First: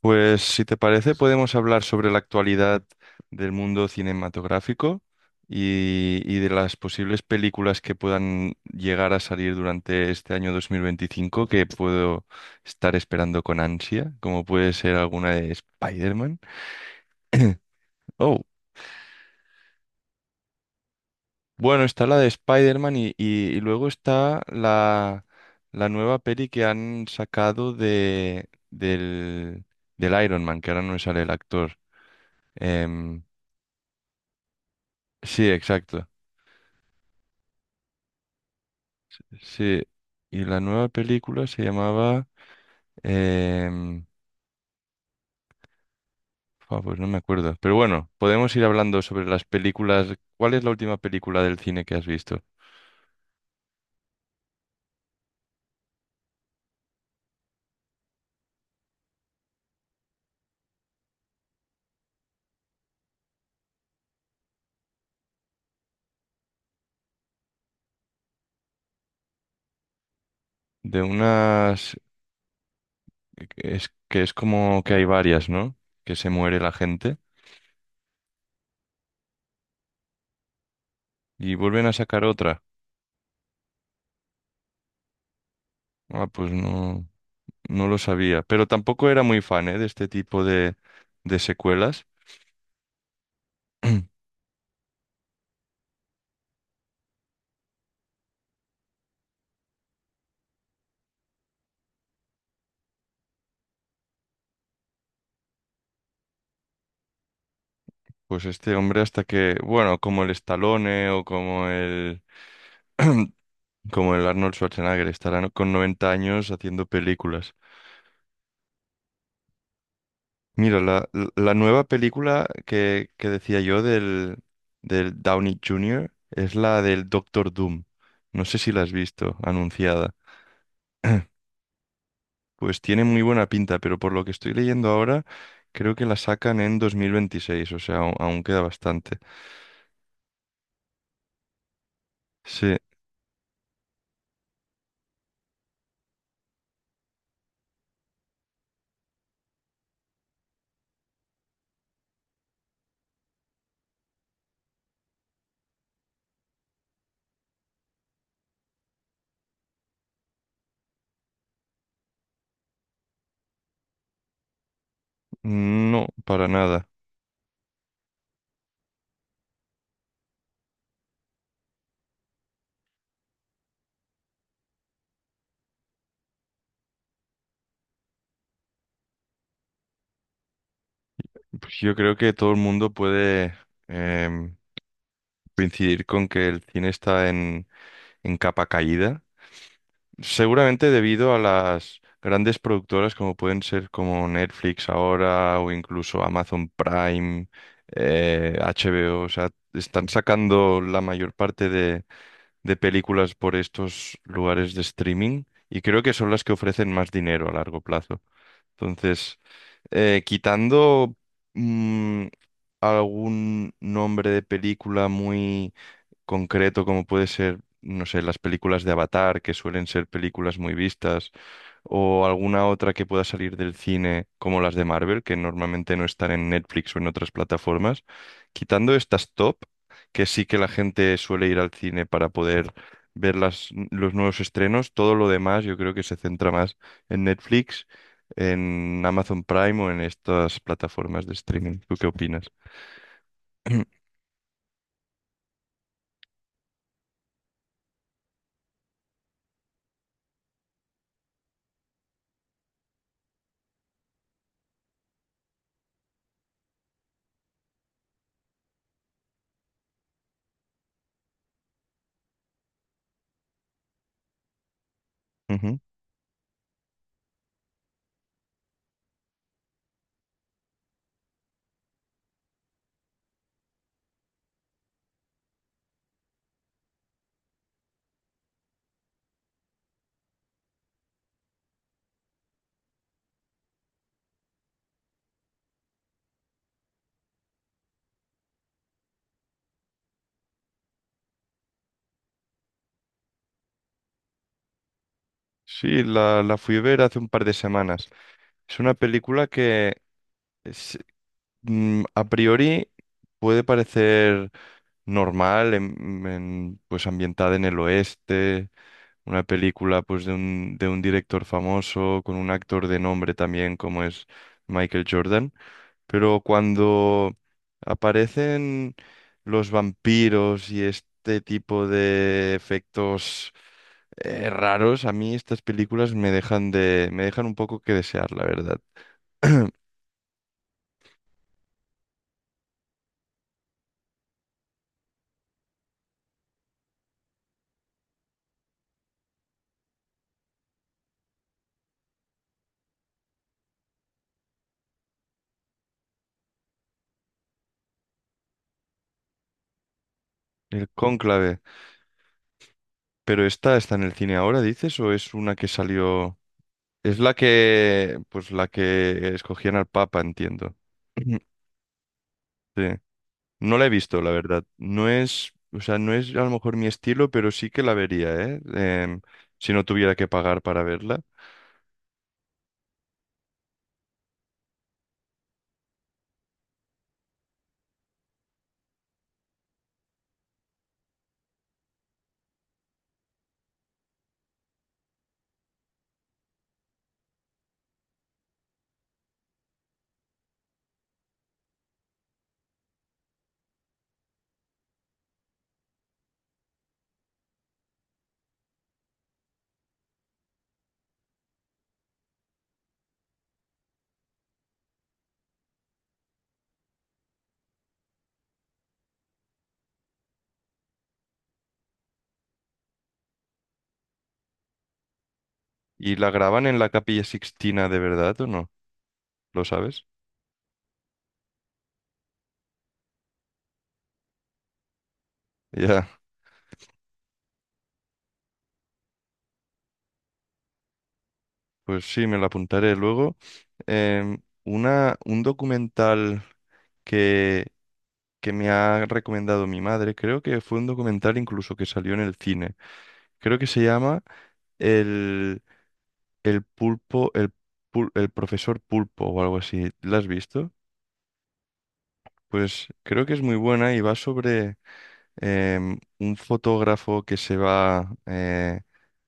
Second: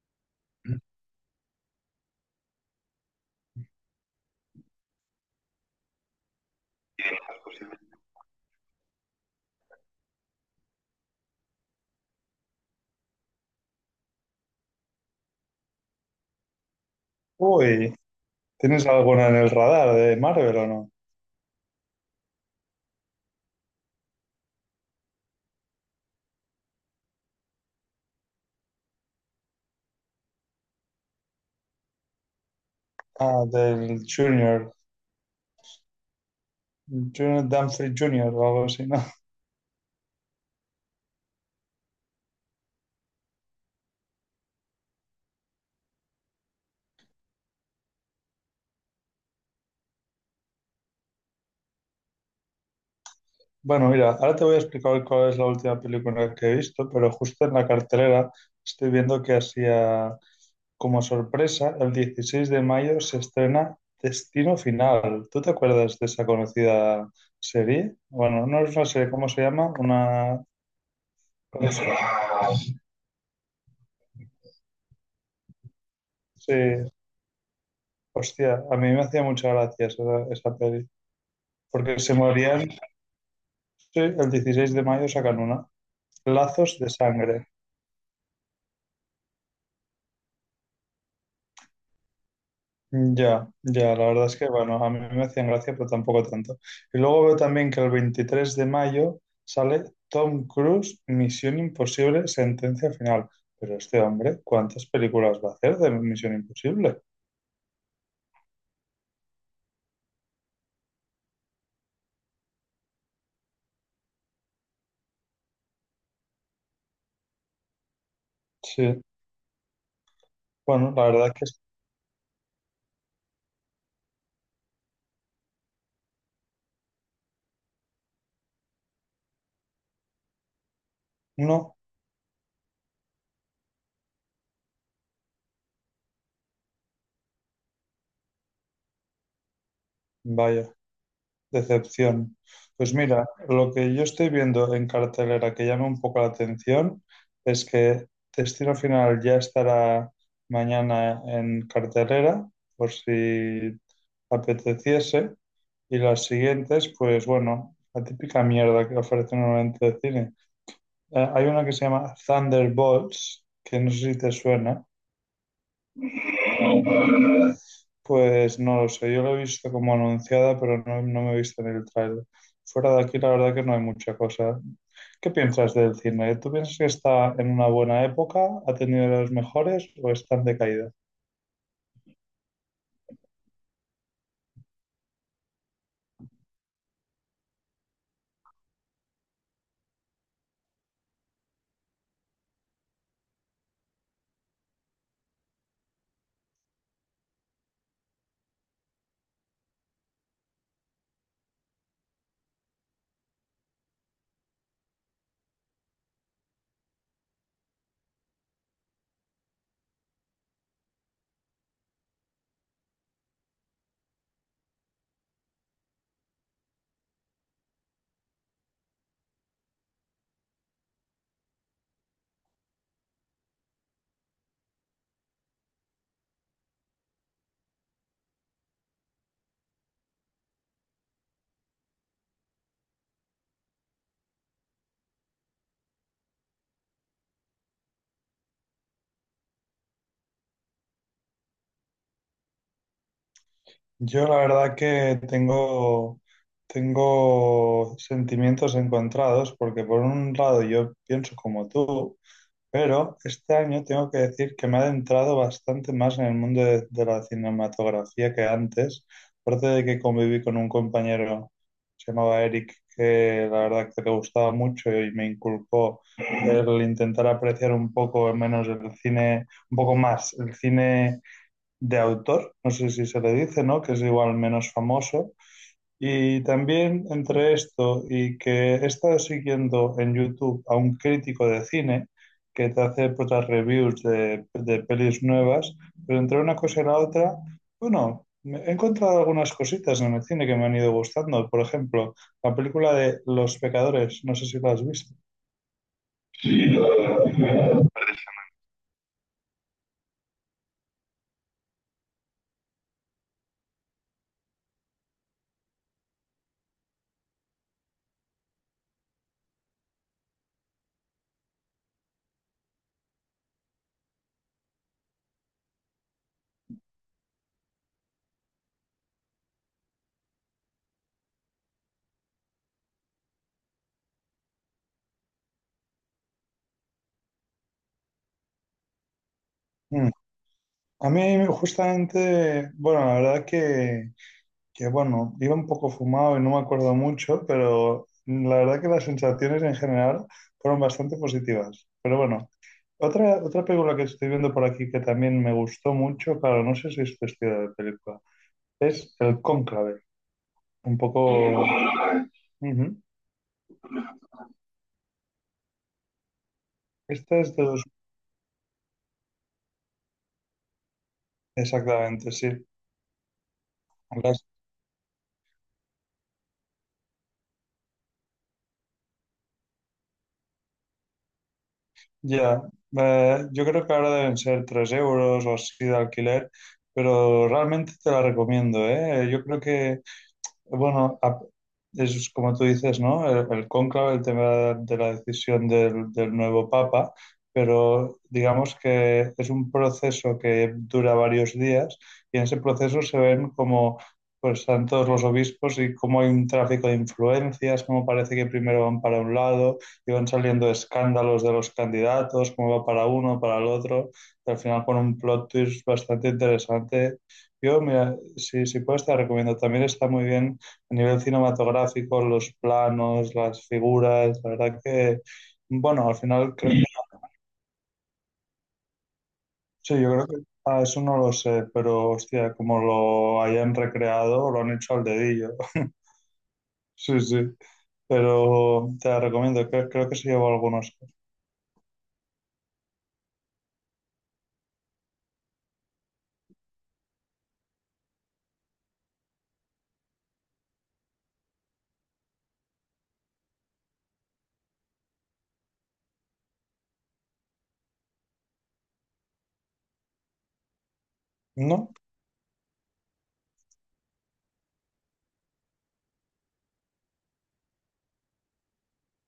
Pues si te parece, podemos hablar sobre la actualidad del mundo cinematográfico y de las posibles películas que puedan llegar a salir durante este año 2025 que puedo estar esperando con ansia, como puede ser alguna de Spider-Man. Uy, Oh, ¿tienes alguna en el radar de Marvel o no? bueno, está la de Spider-Man y, y luego está la nueva peli que han sacado del, del Iron Man, que ahora no me sale el actor. Em, Ah, del Junior, sí, exacto. Junior Dumfries Junior o algo así, ¿no? Sí, y la nueva película se llamaba... em, pues no me acuerdo. Pero bueno, podemos ir hablando sobre las películas. ¿Cuál es la última película del cine que has visto? Bueno, mira, ahora te voy a explicar cuál es la última película que he visto, pero justo en la cartelera estoy viendo que hacía como sorpresa, el 16 de mayo se estrena Destino Final. ¿Tú te acuerdas de esa conocida serie? Bueno, no es una serie, ¿cómo se llama? Una... De unas... Es que es como que hay varias, ¿no? Que se Sí, muere la gente hostia, a mí me hacía mucha gracia esa peli, y vuelven a porque se sacar otra. morían. Sí, el 16 de mayo sacan una. Ah, pues Lazos de no, sangre. no lo sabía. Pero tampoco era muy fan, ¿eh?, de este tipo de secuelas. Ya, ya, la verdad es que, bueno, a mí me hacían gracia, pero tampoco tanto. Y luego veo también que el 23 de mayo sale Tom Cruise, Misión Imposible, sentencia final. Pero este hombre, ¿cuántas películas va a hacer de Misión Imposible? Pues este hombre hasta que, bueno, como el Stallone o como el como el Arnold Schwarzenegger, estará con 90 años haciendo películas. Sí, Mira, bueno, la verdad es que la es- nueva película que decía yo del, del Downey Jr. es la del Doctor Doom. No sé si la has visto anunciada. no, Pues tiene muy buena pinta, pero por lo que estoy leyendo ahora, creo que la sacan en 2026. O sea, aún queda bastante. vaya. Decepción. Sí, Pues mira, lo que yo estoy viendo en cartelera que llama un poco la atención es que Destino Final ya estará mañana en cartelera, por si apeteciese, y las siguientes, pues bueno, la típica mierda que ofrece normalmente el cine. Hay una que se llama Thunderbolts, que no sé si te suena, no, para nada. pues no lo sé, yo lo he visto como anunciada, pero no, no me he visto en el trailer. Fuera de aquí, la verdad que no hay mucha cosa. ¿Qué piensas del cine? ¿Tú piensas que está en una buena época, ha tenido los mejores o está en decaída? Pues yo creo que todo el mundo puede em, coincidir con que el cine está en capa caída, seguramente debido a las grandes productoras como pueden ser como Netflix ahora o incluso Amazon Prime, HBO, o sea, están sacando la mayor parte de películas por estos lugares de streaming y creo que son las que ofrecen más dinero a largo plazo. Entonces, quitando mm, algún nombre de película muy concreto, como puede ser, no sé, las películas de Avatar, que suelen ser películas muy vistas o alguna otra que pueda salir del cine como las de Marvel, que normalmente no están en Netflix o en otras plataformas. Quitando estas top, que sí que la gente suele ir al cine para poder ver los nuevos estrenos, todo lo demás yo creo que se centra más en Netflix, en Amazon Prime o en estas plataformas de streaming. ¿Tú qué opinas? Yo la verdad que tengo sentimientos encontrados, porque por un lado yo pienso como tú, pero este año tengo que decir que me he adentrado bastante más en el mundo de la cinematografía que antes. Aparte de que conviví con un compañero, se llamaba Eric, que la verdad que le gustaba mucho y me Ujú. inculcó el intentar apreciar un poco menos el cine, un poco más el cine de autor, no sé si se le dice, ¿no? Que es igual menos famoso, y también entre esto y que he estado siguiendo en YouTube a un crítico de cine que te hace, pues, las reviews de pelis nuevas, pero entre una cosa y la otra, bueno, he encontrado algunas cositas en el cine que me han ido gustando. Por ejemplo, la película de Los Pecadores, no sé si la has visto. Sí, la fui a ver hace un par de semanas. Es una película que, si a priori puede parecer normal, pues ambientada en el oeste, una película pues de un director famoso, con un actor de nombre también como es Michael Jordan, pero cuando aparecen los vampiros y este tipo de efectos raros, a mí estas películas me dejan me dejan un poco que desear, la verdad. Mm. A mí justamente, bueno, la verdad que bueno, iba un poco fumado y no me acuerdo mucho, pero la verdad que las sensaciones en general fueron bastante positivas. Pero bueno, otra película que estoy viendo por aquí que también me gustó mucho, claro, no sé si es cuestión de película, es El Cónclave, El un Cónclave. poco... Ujú. Pero esta está en el cine ahora, dices, o es una que salió. Es la Esta es de dos... que, pues la que escogían al Papa, entiendo. Exactamente, sí. Sí. No la he visto, la Las- verdad. No es, o sea, no es a lo mejor mi estilo, pero sí que la vería, ¿eh? Si no tuviera que pagar para verla. Ya, yo creo que ahora deben ser 3 euros o así de alquiler, pero realmente te la recomiendo, ¿eh? Yo creo que bueno, es como tú dices, ¿no? El cónclave, el tema de la decisión del nuevo papa, pero digamos que es un proceso que dura varios días y en ese proceso se ven como pues están todos los obispos y cómo hay un tráfico de influencias, cómo parece que primero van para un lado y van saliendo escándalos de los candidatos, cómo va para uno, para el otro, y al final con un plot twist bastante interesante. Yo, mira, si puedes, te recomiendo. También está muy bien a nivel cinematográfico, los planos, las figuras, la verdad que, bueno, al ¿Y la final graban creo en que, la Capilla Sixtina de verdad o no? ¿Lo sí, sabes? yo creo que, ah, eso no lo sé, pero hostia, como lo hayan recreado, lo han hecho al dedillo. Ya. Sí, sí, pero te la recomiendo, creo que se llevó algunos. Pues sí, me la apuntaré luego. Un documental que, que me ha recomendado mi madre, creo que fue un documental incluso que salió en el cine. Creo que se llama El, el pulpo, el profesor pulpo o algo así. ¿La has visto? ¿No? Pues creo que es muy buena y va sobre un fotógrafo que se va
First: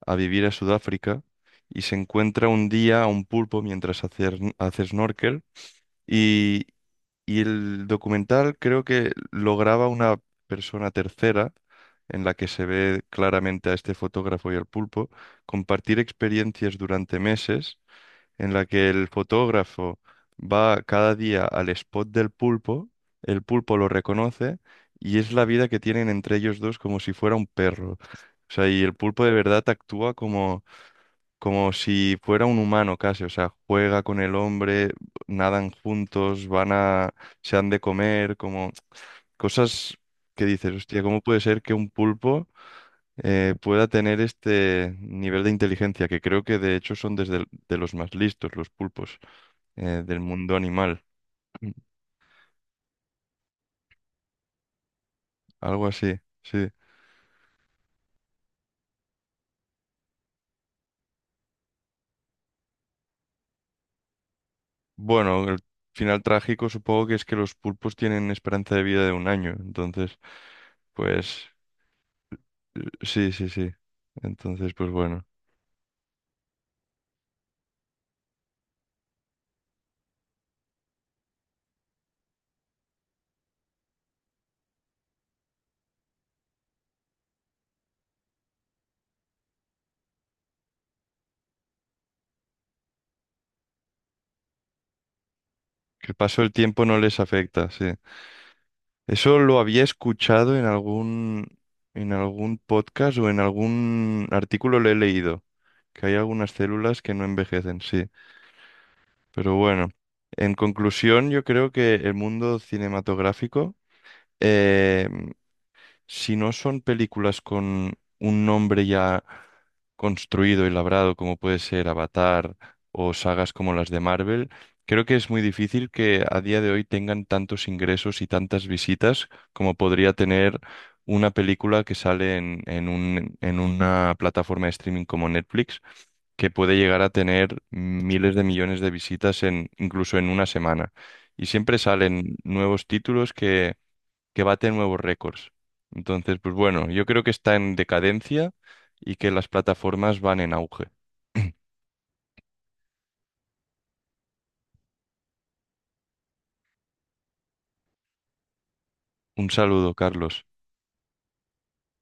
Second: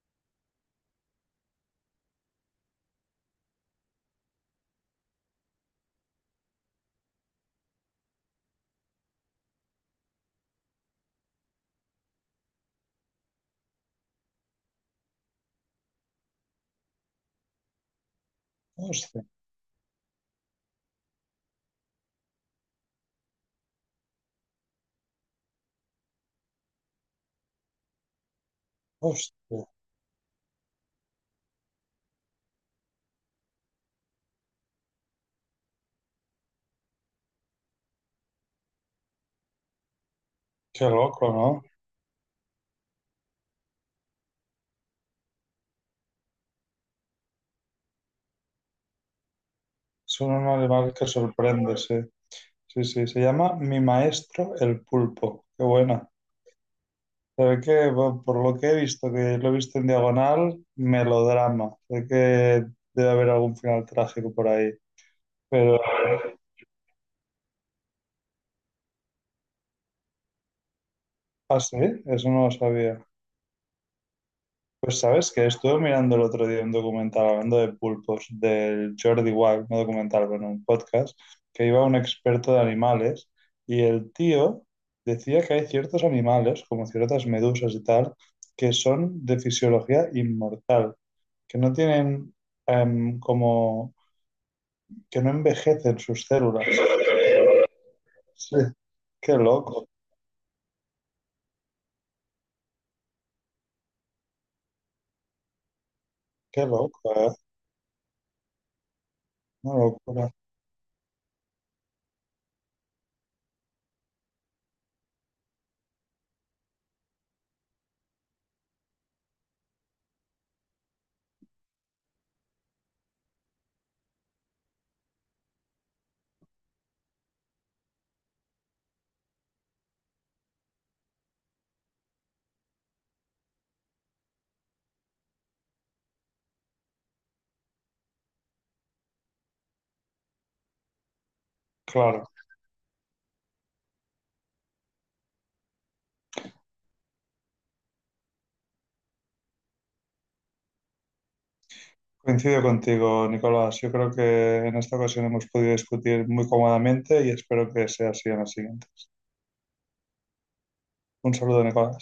a vivir a Sudáfrica y se encuentra un día a un pulpo mientras hace, hace snorkel. Y, y el documental creo que lo graba una persona tercera en la que se ve claramente a este fotógrafo y al pulpo compartir experiencias durante meses en la que el Hostia, fotógrafo va cada día al spot del pulpo, el pulpo lo reconoce y es la vida que tienen entre ellos dos como si fuera un perro. O sea, y el pulpo de verdad hostia, actúa como si fuera un humano casi, o sea, juega con el hombre, nadan juntos, van a, se han de comer, como cosas que dices, qué hostia, ¿cómo loco, puede ser ¿no? que un pulpo pueda tener este nivel de inteligencia? Que creo que de hecho son desde de los más listos, los pulpos del Son un mundo animal animal. que Mm. sorprende, sí. Sí, sí, se llama Mi Maestro el Pulpo. Qué Algo buena. así, sí. Sé que bueno, por lo que he visto, que lo he visto en diagonal, melodrama. Sé que debe haber algún final trágico por ahí. Bueno, el Pero, final trágico supongo que es que los pulpos tienen esperanza de vida de 1 año, entonces, pues, ah, sí, eso no lo sabía. sí, sí, sí. Entonces, pues Pues bueno. sabes que estuve mirando el otro día un documental hablando de pulpos del Jordi Wild, no documental, bueno, un podcast, que iba un experto de animales y el tío decía que hay ciertos animales, como ciertas medusas y tal, que son de fisiología inmortal, que no tienen como que no envejecen Que el sus paso del células. tiempo no les afecta, sí. Sí, qué Eso lo había loco, escuchado en algún podcast o en algún artículo lo he leído, que hay algunas qué loco, células que no ¿eh? envejecen, sí. Pero Una bueno, locura. en conclusión, yo creo que el mundo cinematográfico eh, si no son películas con un nombre ya construido y labrado, como puede ser Avatar o sagas como las de Marvel, creo que es muy difícil que a día de hoy tengan tantos ingresos y tantas visitas como podría tener una película que sale en, en una plataforma de streaming como Netflix, que puede llegar a tener miles de millones de visitas en, incluso en una semana. Y siempre Claro, salen nuevos títulos que bate nuevos récords. Entonces, pues bueno, yo creo que está en decadencia y que las plataformas van en auge. coincido contigo, Nicolás. Yo creo que en esta ocasión hemos podido discutir muy cómodamente y espero que sea así en la siguiente. Un saludo, Carlos. Un saludo, Nicolás.